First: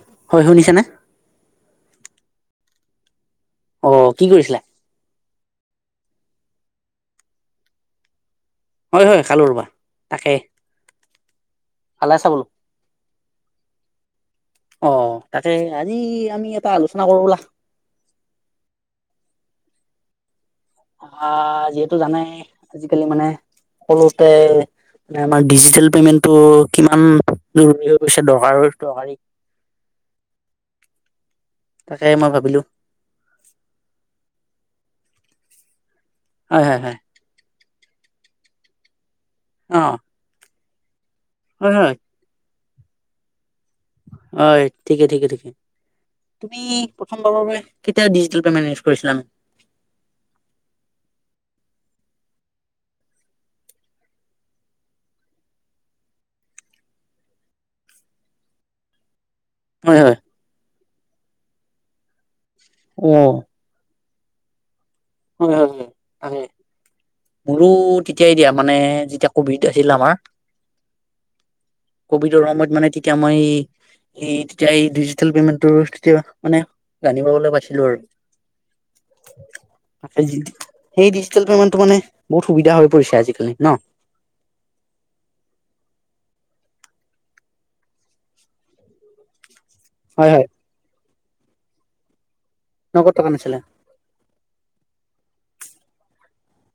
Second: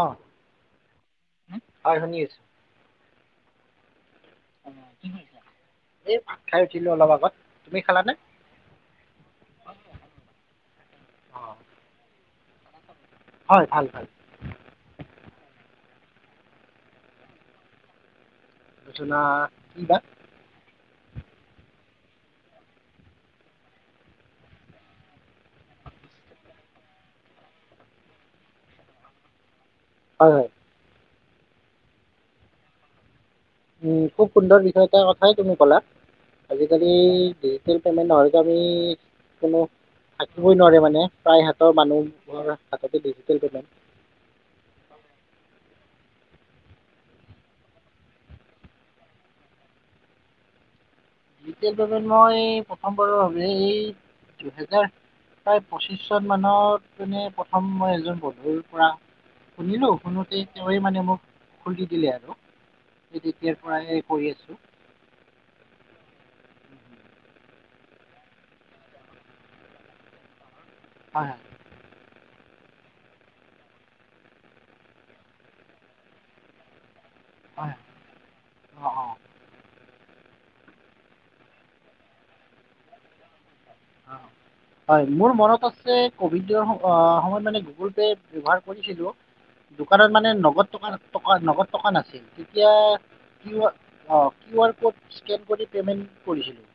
অহ হয় শুনিছানে হয় শুনি আছো অ কি কৰিছিলা এই ভাত খাই উঠিলো অলপ আগত তুমি খালানে হয় হয় খালো ৰবা তাকেই অঁ খালা চ বোলো হয় ভাল ভাল অ তাতে এই আমি এটা আলোচনা কৰো বলা আলোচনা কি বা আহ যিহেতু জানাই আজিকালি মানে সকলোতে মে আমাৰ ডিজিটেল পেমেণ্টটো কিমান জৰুৰী হৈ গৈছে দৰকাৰ দৰকাৰী হয় হয় তাকে মই ভাবিলোঁ উম খুব সুন্দৰ বিষয় এটা কথাই তুমি ক'লা হয় হয় আজিকালি হয় এই পেমেণ্ট নহলেতো আমি কোনো অ থাকিব বই নোৱাৰে মানে হয় প্ৰায়হাতৰ হয় মানুহৰ তাতে ডিটেল পেমেণ্ট হয় ঠিকে ঠিকে ঠিকে তুমি প্ৰথমবাৰৰ বাবে কেতিয়া ডিজিটেল পেমেন্ট ইউজ কৰিছিলা নো ডিজিটেল পেমেণ্ট মই প্ৰথমবাৰৰ বাবে এই দুহেজাৰ প্ৰায় পঁচিশ চন মানত মানে প্ৰথম মই এজন বন্ধুৰ পৰা শুনিলো হয় হয় শুনোতে হয় মানে মোক খুলি দিলে আৰু অ সেই তেতিয়াৰ পৰা এই কৰি আছোঁ। হয় হয় হয় মোৰো তেতিয়াই দিয়া মানে যেতিয়া কভিড আছিল আমাৰ। হয়। কভিদৰ সময়ত মানে তেতিয়া মই এই ডিজিটেল পেমেণ্ট টোৰ তেতিয়া মানে জানিবাবলে হয় পাইছিলো আৰু। অঁ অঁ সেই ডিজিটেল পেমেন্টটো মানে বহুত সুবিধা হৈ পৰিছে আজিকালি ন? হয় মোৰ মনত আছে কভিডৰ সময়ত মানে গুগল পে ব্যৱহাৰ কৰিছিলো। দোকানত হয় মানে হয় নগদ টকা টকা নগদ টকা নাছিল তেতিয়া নগদ টকা নাছিলে কি অ কিউ আৰ ক'ড স্কেন কৰি পেমেণ্ট কৰিছিলো।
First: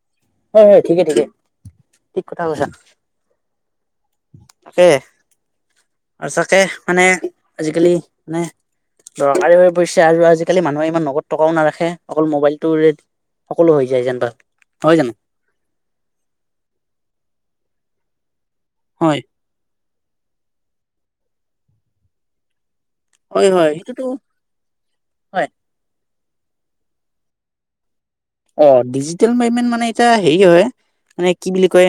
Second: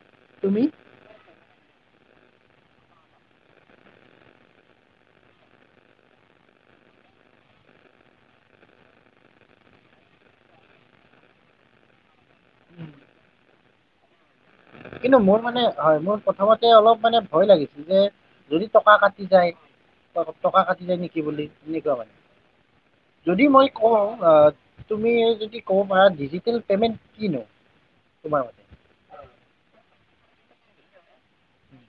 হয় হয় ঠিকে ঠিকে। ঠিক কথা কৈছা। তাকে আৰু চাকে মানে আজিকালি মানে দৰকাৰী হৈ পৰিছে। আৰু আজিকালি মানুহে ইমান নগদ টকাও নাৰাখে। অকল মোবাইলটোৰে উম। সকলো হৈ যায় যেনবা কিন্তু মোৰ মানে হয় মোৰ প্ৰথমতে অলপ মানে ভয় লাগিছিল যে যদি টকা হয় কাটি যায় টকা কাটি যায় নেকি বুলিম এনেকুৱা মানে। যদি হয় মই হয় কওঁ সেইটোতো আহ তুমি হয় যদি ক'ব পাৰা ডিজিটেল পে'মেণ্ট কিনো? তোমাৰ মতে অ ডিজিটেল পেমেণ্ট মানে [unintelligible] হেৰি হয় মানে কি বুলি কয়,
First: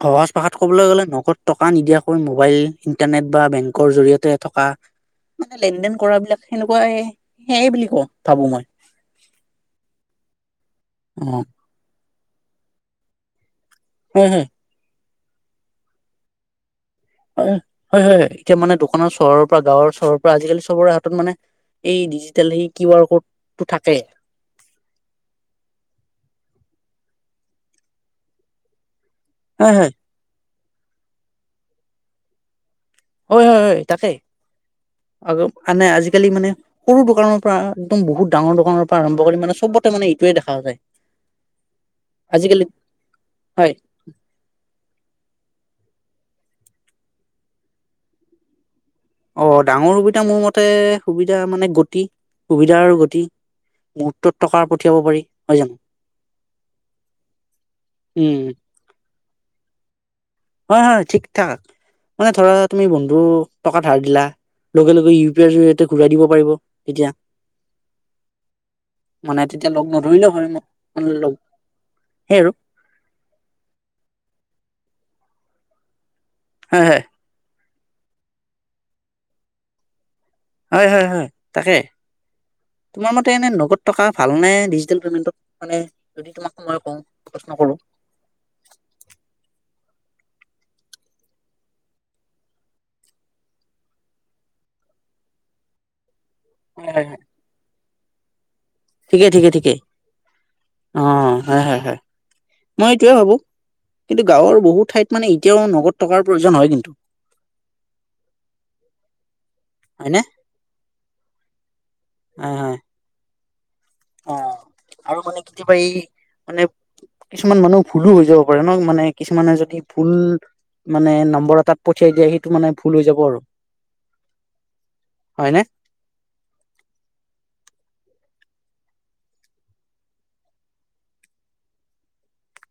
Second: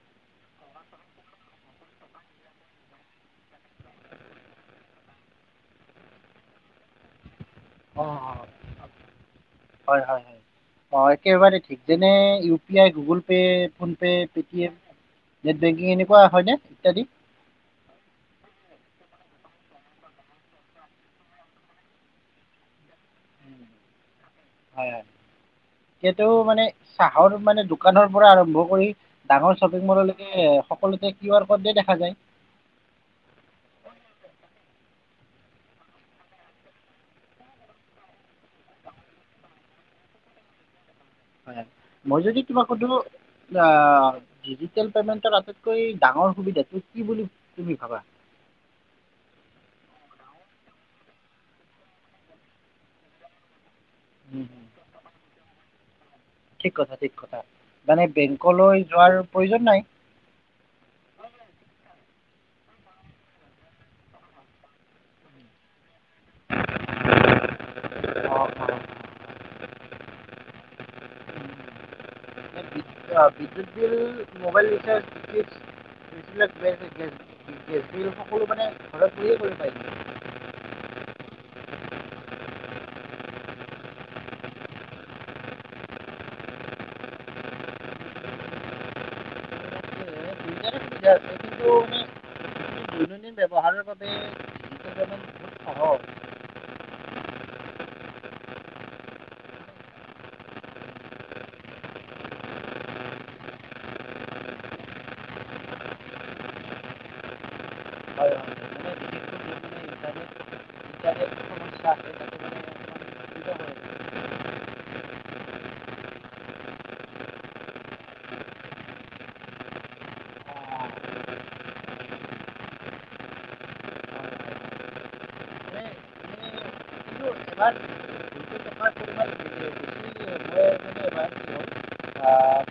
সহজ ভাষাত কবলৈ গলে নগদ টকা নিদিয়াকৈ মোবাইল ইণ্টাৰনেট বা বেংকৰ জৰিয়তে থকা মানে লেন দেন কৰা বিলাক সেনেকুৱাই সেইয়াই বুলি ক অঁ অঁ ভাবো মই। অ একেবাৰে ঠিক যে মানে U P I Google Pay PhonePe' হয় হয় পেটিএম নেট বেংকিং এনেকুৱা হয় নে? ইত্যাদি হয় হয় হয়। এতিয়া মানে দোকানৰ চহৰৰ পৰা গাঁৱৰ চহৰৰ পৰা আজিকালি চবৰে হাতত মানে এই ডিজিটেল স কিউ আৰ ক'ড টো থাকে। হয় হয় এইটো মানে চাহৰ মানে দোকানৰ পৰা আৰম্ভ কৰি ডাঙৰ হয় শ্বপিং হয় মললৈকে সকলোতে কিউ আৰ ক'ড তে দেখা যায়। হয় হয় হয় তাকেই। আ আনে আজিকালি মানে সৰু দোকানৰ পৰা একদম বহুত ডাঙৰ দোকানৰ পৰা আৰম্ভ কৰি মানে চবতে মানে ইটোৱে দেখা যায়। হয় মই যদি আজিকালি তোমাক সুধো, আ হয় ডিজিটেল পেমেণ্টৰ কৈ ডাঙৰ সুবিধাটো কি বুলি তুমি ভাবা অ ডাঙৰ সুবিধা মোৰ মতে সুবিধা মানে গতি সুবিধাৰ গতি মুহূৰ্তত উম, টকা উম, পঠিয়াব পাৰি হয় জানো ঠিক কথা ঠিক কথা মানে বেংকলৈ যোৱাৰ প্ৰয়োজন নাই অ হ ঠিক ঠাক মানে ধৰা তুমি বন্ধু টকা ধাৰ দিলা লগে লগে ইউ পি আইৰ জ ঘূৰাই দিব পাৰিব তেতিয়া। অঁ মানে এতিয়া লগ নধৰিলেে হয়। লগ অঁ সেই আৰু বিদ্যুৎ বিল মোবাইল দিখে এক স ক হয় হয় সকলো মানে ঘৰত বহিয়ে কৰি পাৰি হয় হয় হয় তাকে তোমাৰ মতে এনে নগদ টকা ভালনে ডিজিটেল পে'মেণ্টত? মানে যদি তোমাক সময় কওঁ প্ৰশ্ন কৰোঁ এতিয়া সটো আমি দৈনন্দিন ব্যৱহাৰৰ বাবে শন খহুত সহজ উ থিকেই ঠিকে ঠিকেই অ মই এইটোয়ে ভাবো কিন্তু গাঁৱৰ বহুত ঠাইত মানে এতিয়াও নগদ টকাৰ প্ৰয়োজন হয় কিন্তু। হয় হয় মানে বিশেষকৈ য'ত মানে হয়নে? ইণ্টাৰনেট ইণ্টাৰনেট সমস্যা আছে তাতে মানে অকণমান অসুবিধা হয় অ আৰু মানে কেতিয়াবা এই মানে কিছুমান মানুহ ভুলো হৈ যাব পাৰে ন মানে কিছুমানে যদি ভুল অঁ মানে নম্বৰ এটাত পঠিয়াই দিয়ে সেইটো মানে ভুল হৈ যাব আৰু। হয় হয় হয়নে? বাদ মই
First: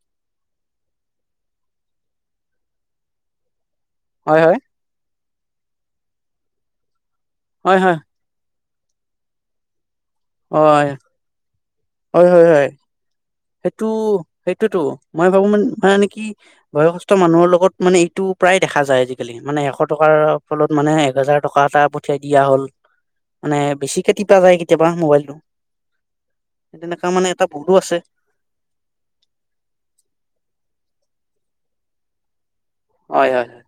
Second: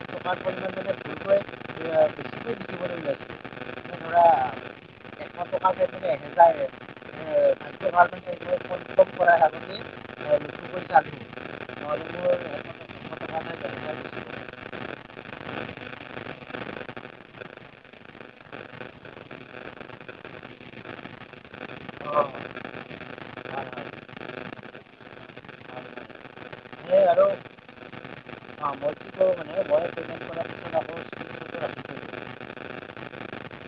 টকা পোনটে বেছিকৈ দেখিবলৈ হয় হয় এহেজাৰ [unintelligible] হয় হয় চব কৰাই হালুনি গটো হয় জালি হয় হয় হয়। সেইটো এহেজাৰ বেছি হ'ল। সেইটোতো মই ভাবো মান মানে কি বয়সস্থ মানুহৰ লগত মানে এইটো প্ৰায় দেখা যায় আজিকালি মানে এশ টকাৰ ফলত মানে এহেজাৰ টকা এটা পঠিয়াই অঁ দিয়া হল হয় মানে হয় বেছি কে তিপা যায় কেতিয়াবা মোবাইলটো হয় হয় সেই তেনেকুৱা সেয়ে আৰু মানে এটা বহুতো আছে অঁ মই কি কৰোঁ মানে মই পে'মেণ্ট কৰাৰ পিছত আকৌ স্ক্ৰীনশ্বটটো ৰাখি থৈ দিওঁ হয় হয় হয়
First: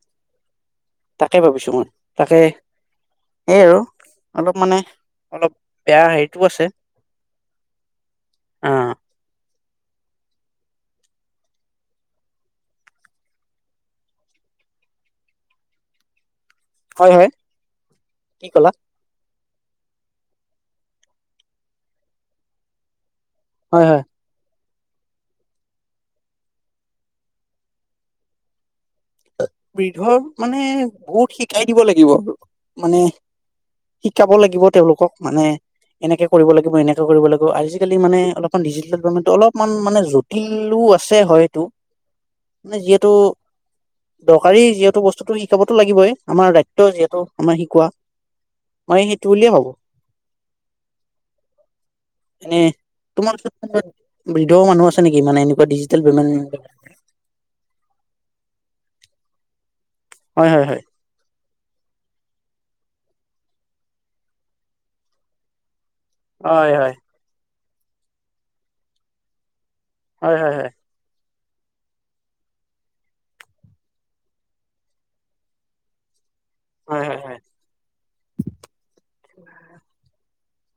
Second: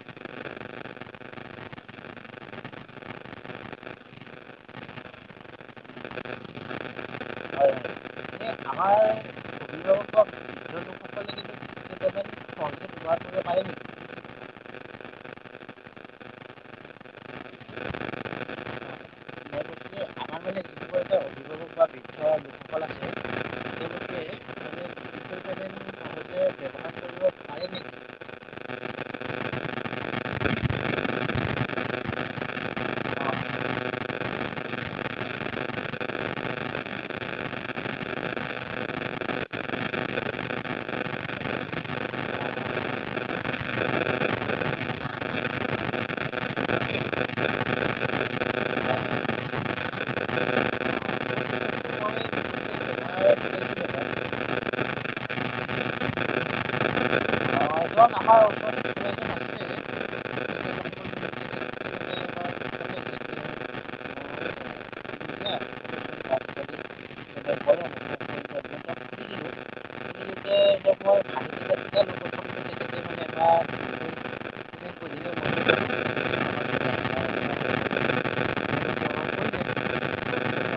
তাকে ভাবিছো মই তাকে সেই আৰু অলপ মানে অলপ বেয়া হেৰিটো আছে হয় এই অ আমাৰ অভিভাৱক বৃদ্ধ লোকসকলে কিন্তু ডিজিটেল পে'মেণ্ট সহজে ব্যৱহাৰ কৰিব পাৰে নেকি হয় হয় কি কলা? নে গতিকে আমাৰ মানে যিসকল এতিয়া অভিভাৱক বা বৃদ্ধ লোকসকল আছে হয় তেওঁলোকে হয়। মানে ডিজিটেল পে'মেণ্ট সহজে ব্যৱহাৰ কৰিব পাৰে নেকি বধৰ মানে বহুত শিকাই দিব লাগিব আৰু মানে মই বিশেষকৈ শিকাব লাগিব তেওঁলোকক মানে এনেকে কৰিব লাগিব এনেকে কৰিব লাগিব আজিকালি মানে অলপমান ডিজিটেলভপমেণ্ট অলপমান মানে জটিলো আছে হয় এইটো মানে যিহেতু দৰকাৰী যিহেতু বস্তুটো শিকাবতো লাগিবই আমাৰ দায়িত্ব যিহেতু আমাৰ শিকোৱা মই সেইটো বুলিয়ে ভাবো। এ তোমাৰ ব্যৱহাৰ কৰিছিলোঁ ওচৰত বৃদ্ধ মানুহ আছে নেকি মানে এনেকুৱা ডিজিটেল আ নহাৰপ [unintelligible] হয় হয় হয় হয় হয় হয় হয় হয় হয় হয় হয়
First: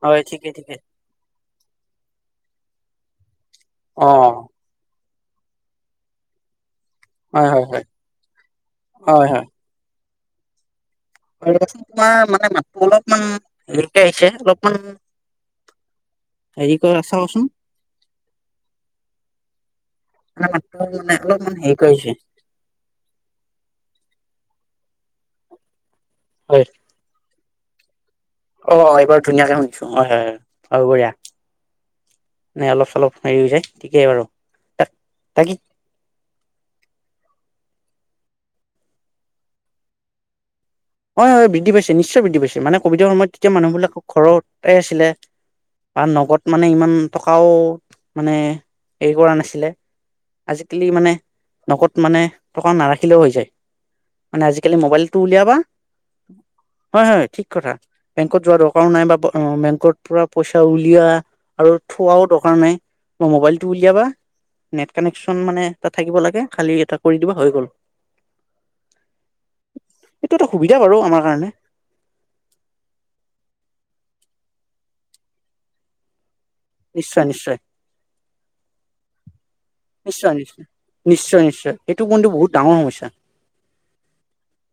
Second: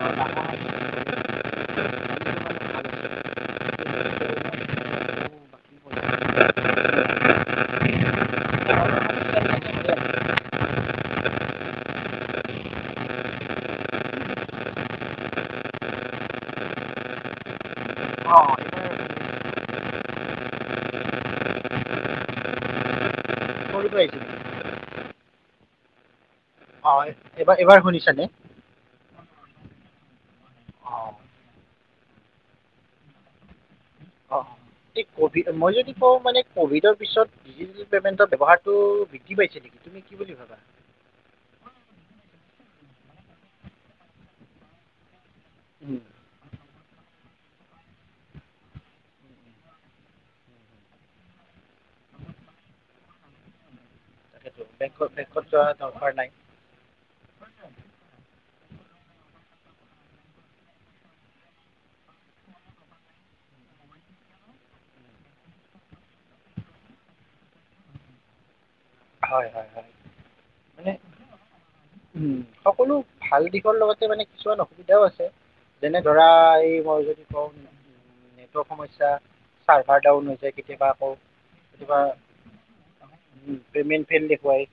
হয় ঠিকে ঠিকে। অ হয় হয় হয় হয় হয় হয়কচোন তোমাৰ মানে মাতটো অলপমান হেৰিকে আহিছে অলপমান হেৰি কৰা চাওচোন। অ এই ন ত মানে মান এইেই কেইছে [unintelligible] পাইছিল হয়। এইবাৰ এবাৰ শুনিছানে? অ' এইবাৰ ধুনীয়াকে শুনিছো। হয় হয়, আৰু বঢ়িয়া। অঁ নে অলপ-চলপ হেৰি হৈ যায়। ঠিকেই বাৰু, তাক ভি তাকি মই যদি কওঁ মানে, ক'ভিডৰ পিছত ডিজিটেল পেমেণ্টৰ ব্যৱহাৰটো বৃদ্ধি পাইছে নেকি? তুমি কি বুলি ভাবা? হয় হয়। বৃদ্ধি পাইছে। নিশ্চয় বৃদ্ধি পাইছে। মানে ক'ভিডৰ সময়ত তেতিয়া মানুহবিলাক ঘৰতেই আছিলে। উম, পা নগদ মানে ইমান টকাও, মানে হেৰি কৰা নাছিলে। আজিকালি মানে, নগদ মানে টকা নাৰাখিলেও হৈ যায়। মানে আজিকালি মোবাইল টো উলিয়াবা। ঘৰ নাই হয় হয়, ঠিক কথা। বেংকত যোৱা দৰকাৰো নাই বা বেংকৰ পৰা পইচা উলিওৱা আৰু থোৱাও দৰকাৰ নাই। মোবাইলেটো উলিয়াবা নেট কানেকশ্বন মানে থাকিব লাগে, খালি এটা কৰি দিবা হৈ গ'ল। হয়, হয়, হয়। এইটো এটা সুবিধা মানে বাৰু আমাৰ কাৰণে! উম, সকলো ভাল দিশৰ লগতে মানে কিছুমান অসুবিধাও আছে। যেনে ধৰা মই নিশ্চয় যদি নিশ্চয় কওঁ সমস্যা চাৰ্ভাৰ ডাউন নিশ্চয় হৈ যায় নিশ্চয় কেতিয়াবা আকৌ, নিশ্চয় নিশ্চয় কিবা সেইটো কিন্তু বহুত ডাঙৰ সমস্যা পেমেণ্ট ফেল দেখুৱায়।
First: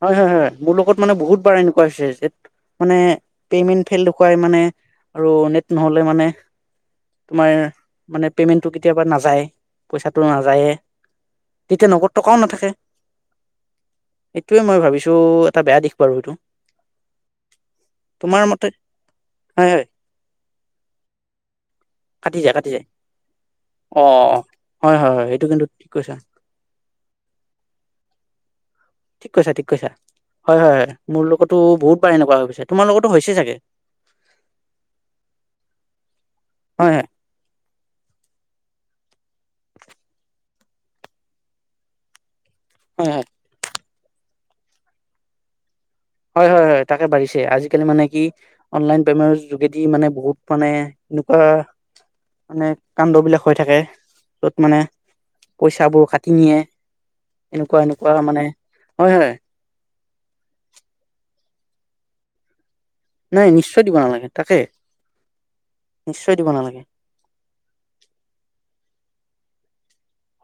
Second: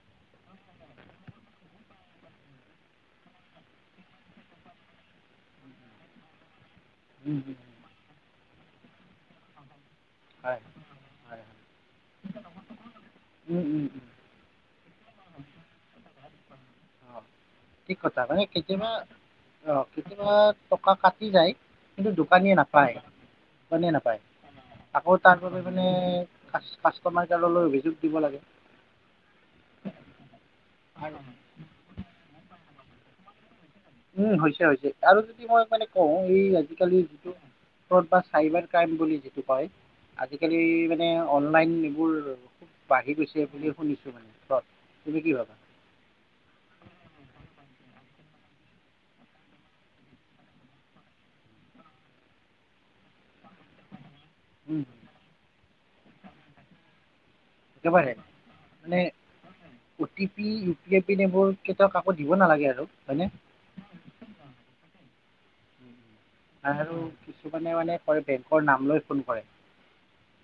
হয়, হয়, হয়। মোৰ লগত মানে বহুতবাৰ এনেকুৱা হৈছে। মানে পেমেণ্ট ফেল দেখুৱাই মানে, আৰু নেট নহ'লে মানে, উম, তোমাৰ উম, উম, পেমেণ্টতো কেতিয়াবা নাযায়। পইছাটো হয় নাযায়য়ে। হয় তেতিয়া নগদ টকাও নাথাকে। এইটোৱে মই ভাবিছো, এটা বেয়া দিশ বাৰু এইটো। অঁ ঠিক কথা, মানে তোমাৰ মতে কেতিয়াবা, হয় অ' হয় কেতিয়াবা টকা কাটি যায়, কিন্তু কাটি দোকানীয়ে যায় কাটি যায় নাপায়। দোকানীয়ে অ অ নাপায়, হয় আকৌ হয় হয় তাৰ এইটো বাবে কিন্তু মানে ঠিক কৈছা কাষ্টমাৰ কেয়াৰলৈ অভিযোগ দিব লাগে। ঠিক কৈছা, ঠিক কৈছা। হয় হয় হয়। আৰু মোৰ লগতো বহুতবাৰ এনেকুৱা হৈ গৈছে। তোমাৰ লগতো হৈছে চাগে? উম হৈছে হৈছে। আৰু যদি মই মানে কওঁ। এই হয় আজিকালি হয় যিটো বা চাইবাৰ ক্ৰাইম বুলি যিটো কয়, আজিকালি মানে অনলাইন এইবোৰ হয় বাঢ়ি হয় গৈছে বুলি শুনিছো মানে, ফ্ৰড। তুমি কি ভাবা? হয় হয় হয়, তাকে বাঢ়িছে। আজিকালি মানে কি, অনলাইন পেমেন্টৰ যোগেদি মানে বহুত মানে এনেকুৱা, মানে কাণ্ডবিলাক হৈ থাকে। য'ত মানে উম, পইচাবোৰ কাটি নিয়ে। এনেকুৱা-এনেকুৱা মানে। হয় হয়। অ'টিপি, ইউপিএফ পিন এইবোৰ কেতিয়াও কাকো দিব নালাগে আৰু। হয়নে নাই নিশ্চয় দিব নালাগে? তাকে। নিশ্চয় দিব নালাগে আৰু কিছুমানে মানে কৈ বেংকৰ নাম লৈ ফোন হয়।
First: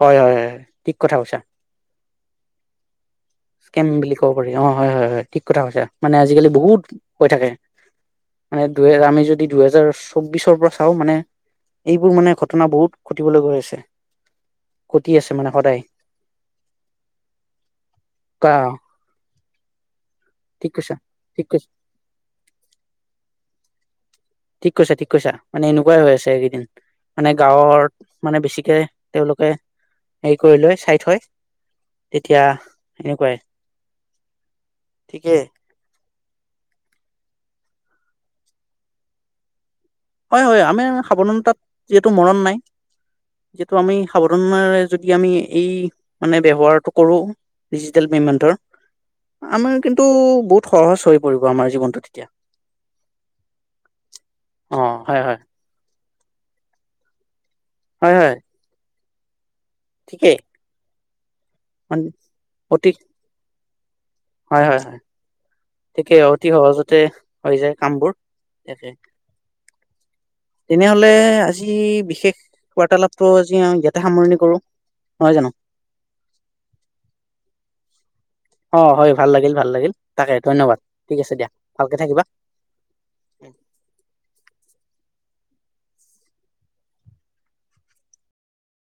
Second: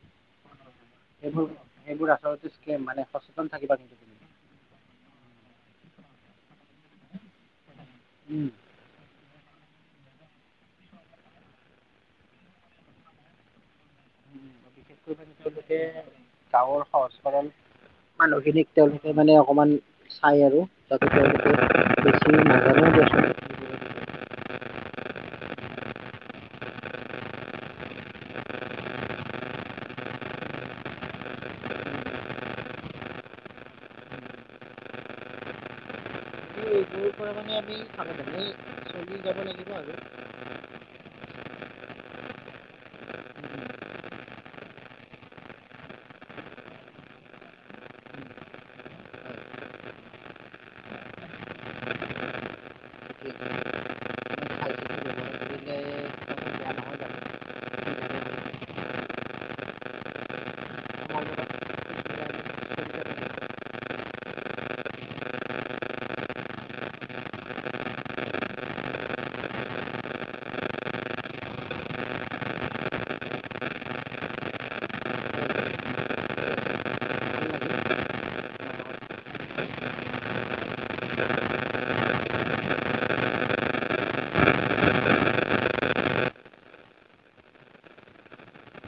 হয় হয় হয়, ঠিক কথা কৈছা, সেইবোৰ আচলতে স্কেম মানে সচেতন থাকিবা কেন কিন্তু বুলি তুমি কব পাৰি অ, হয় হয় হয় ঠিক কথা কৈছা। মানে আজিকালি বহুত হৈ থাকে। মানে দু আমি যদি যদি দুহেজাৰ চৌবিশৰ পৰা চাও মানে, এইবোৰ মানে ঘটনা বহুত ঘটিবলৈ গৈ আছে। উম ঘটি বিশেষকৈ মানে আছে তেওঁলোকে সদায় গাঁৱৰ সহজ সৰল মানুহ কা খিনিক তেওঁলোকে মানে সমান চাই আৰু ঠিক কৈছা তাক ঠিক কৈছা বেছি নাজ [unintelligible] ঠিক কৈছা, ঠিক কৈছা, মানে এনেকুৱাই হৈ আছে এইকেইদিন, মানে গাঁৱত মানে বেছিকে তেওঁলোকে হেৰি কৰি লৈ চাই থয়, তেতিয়া এনেকুৱাই, ঠিকেই। সৰু পৰা মানে আমি সাৱধানেই চলি যাব লাগিব আৰু। চাই চিতি হয়-হয় আমাৰ সাৱধানতাত যিহেতু মৰণ নাই, যিহেতু আমি সাৱধানেৰে যদি আমি এই মানে ব্যৱহাৰটো কৰোঁ ডিজিটেল -পেমেন্টৰ। আমাৰ কিন্তু বহুত সহজ হৈ পৰিব আমাৰ জীৱনটো তেতিয়া। ব্যৱহাৰ অ, হয়-হয়। কৰিলে বেয়া নহয় হয়- হয়। ঠিকেই। অতি, হয় হয় হয়। ঠিকে অতি সহজতে হৈ যায় কামবোৰ একে, তেনেহলে আজি বিশেষ বাৰ্তালাপটো আজি ই্য়াতে সামৰণি কৰো নহয় জানো। বাৰু অ, হয় ভাল লাগিল, ভাল লাগিল তাকে ধন্যবাদ, ঠিক আছে দিয়া ভালকে থাকিবা।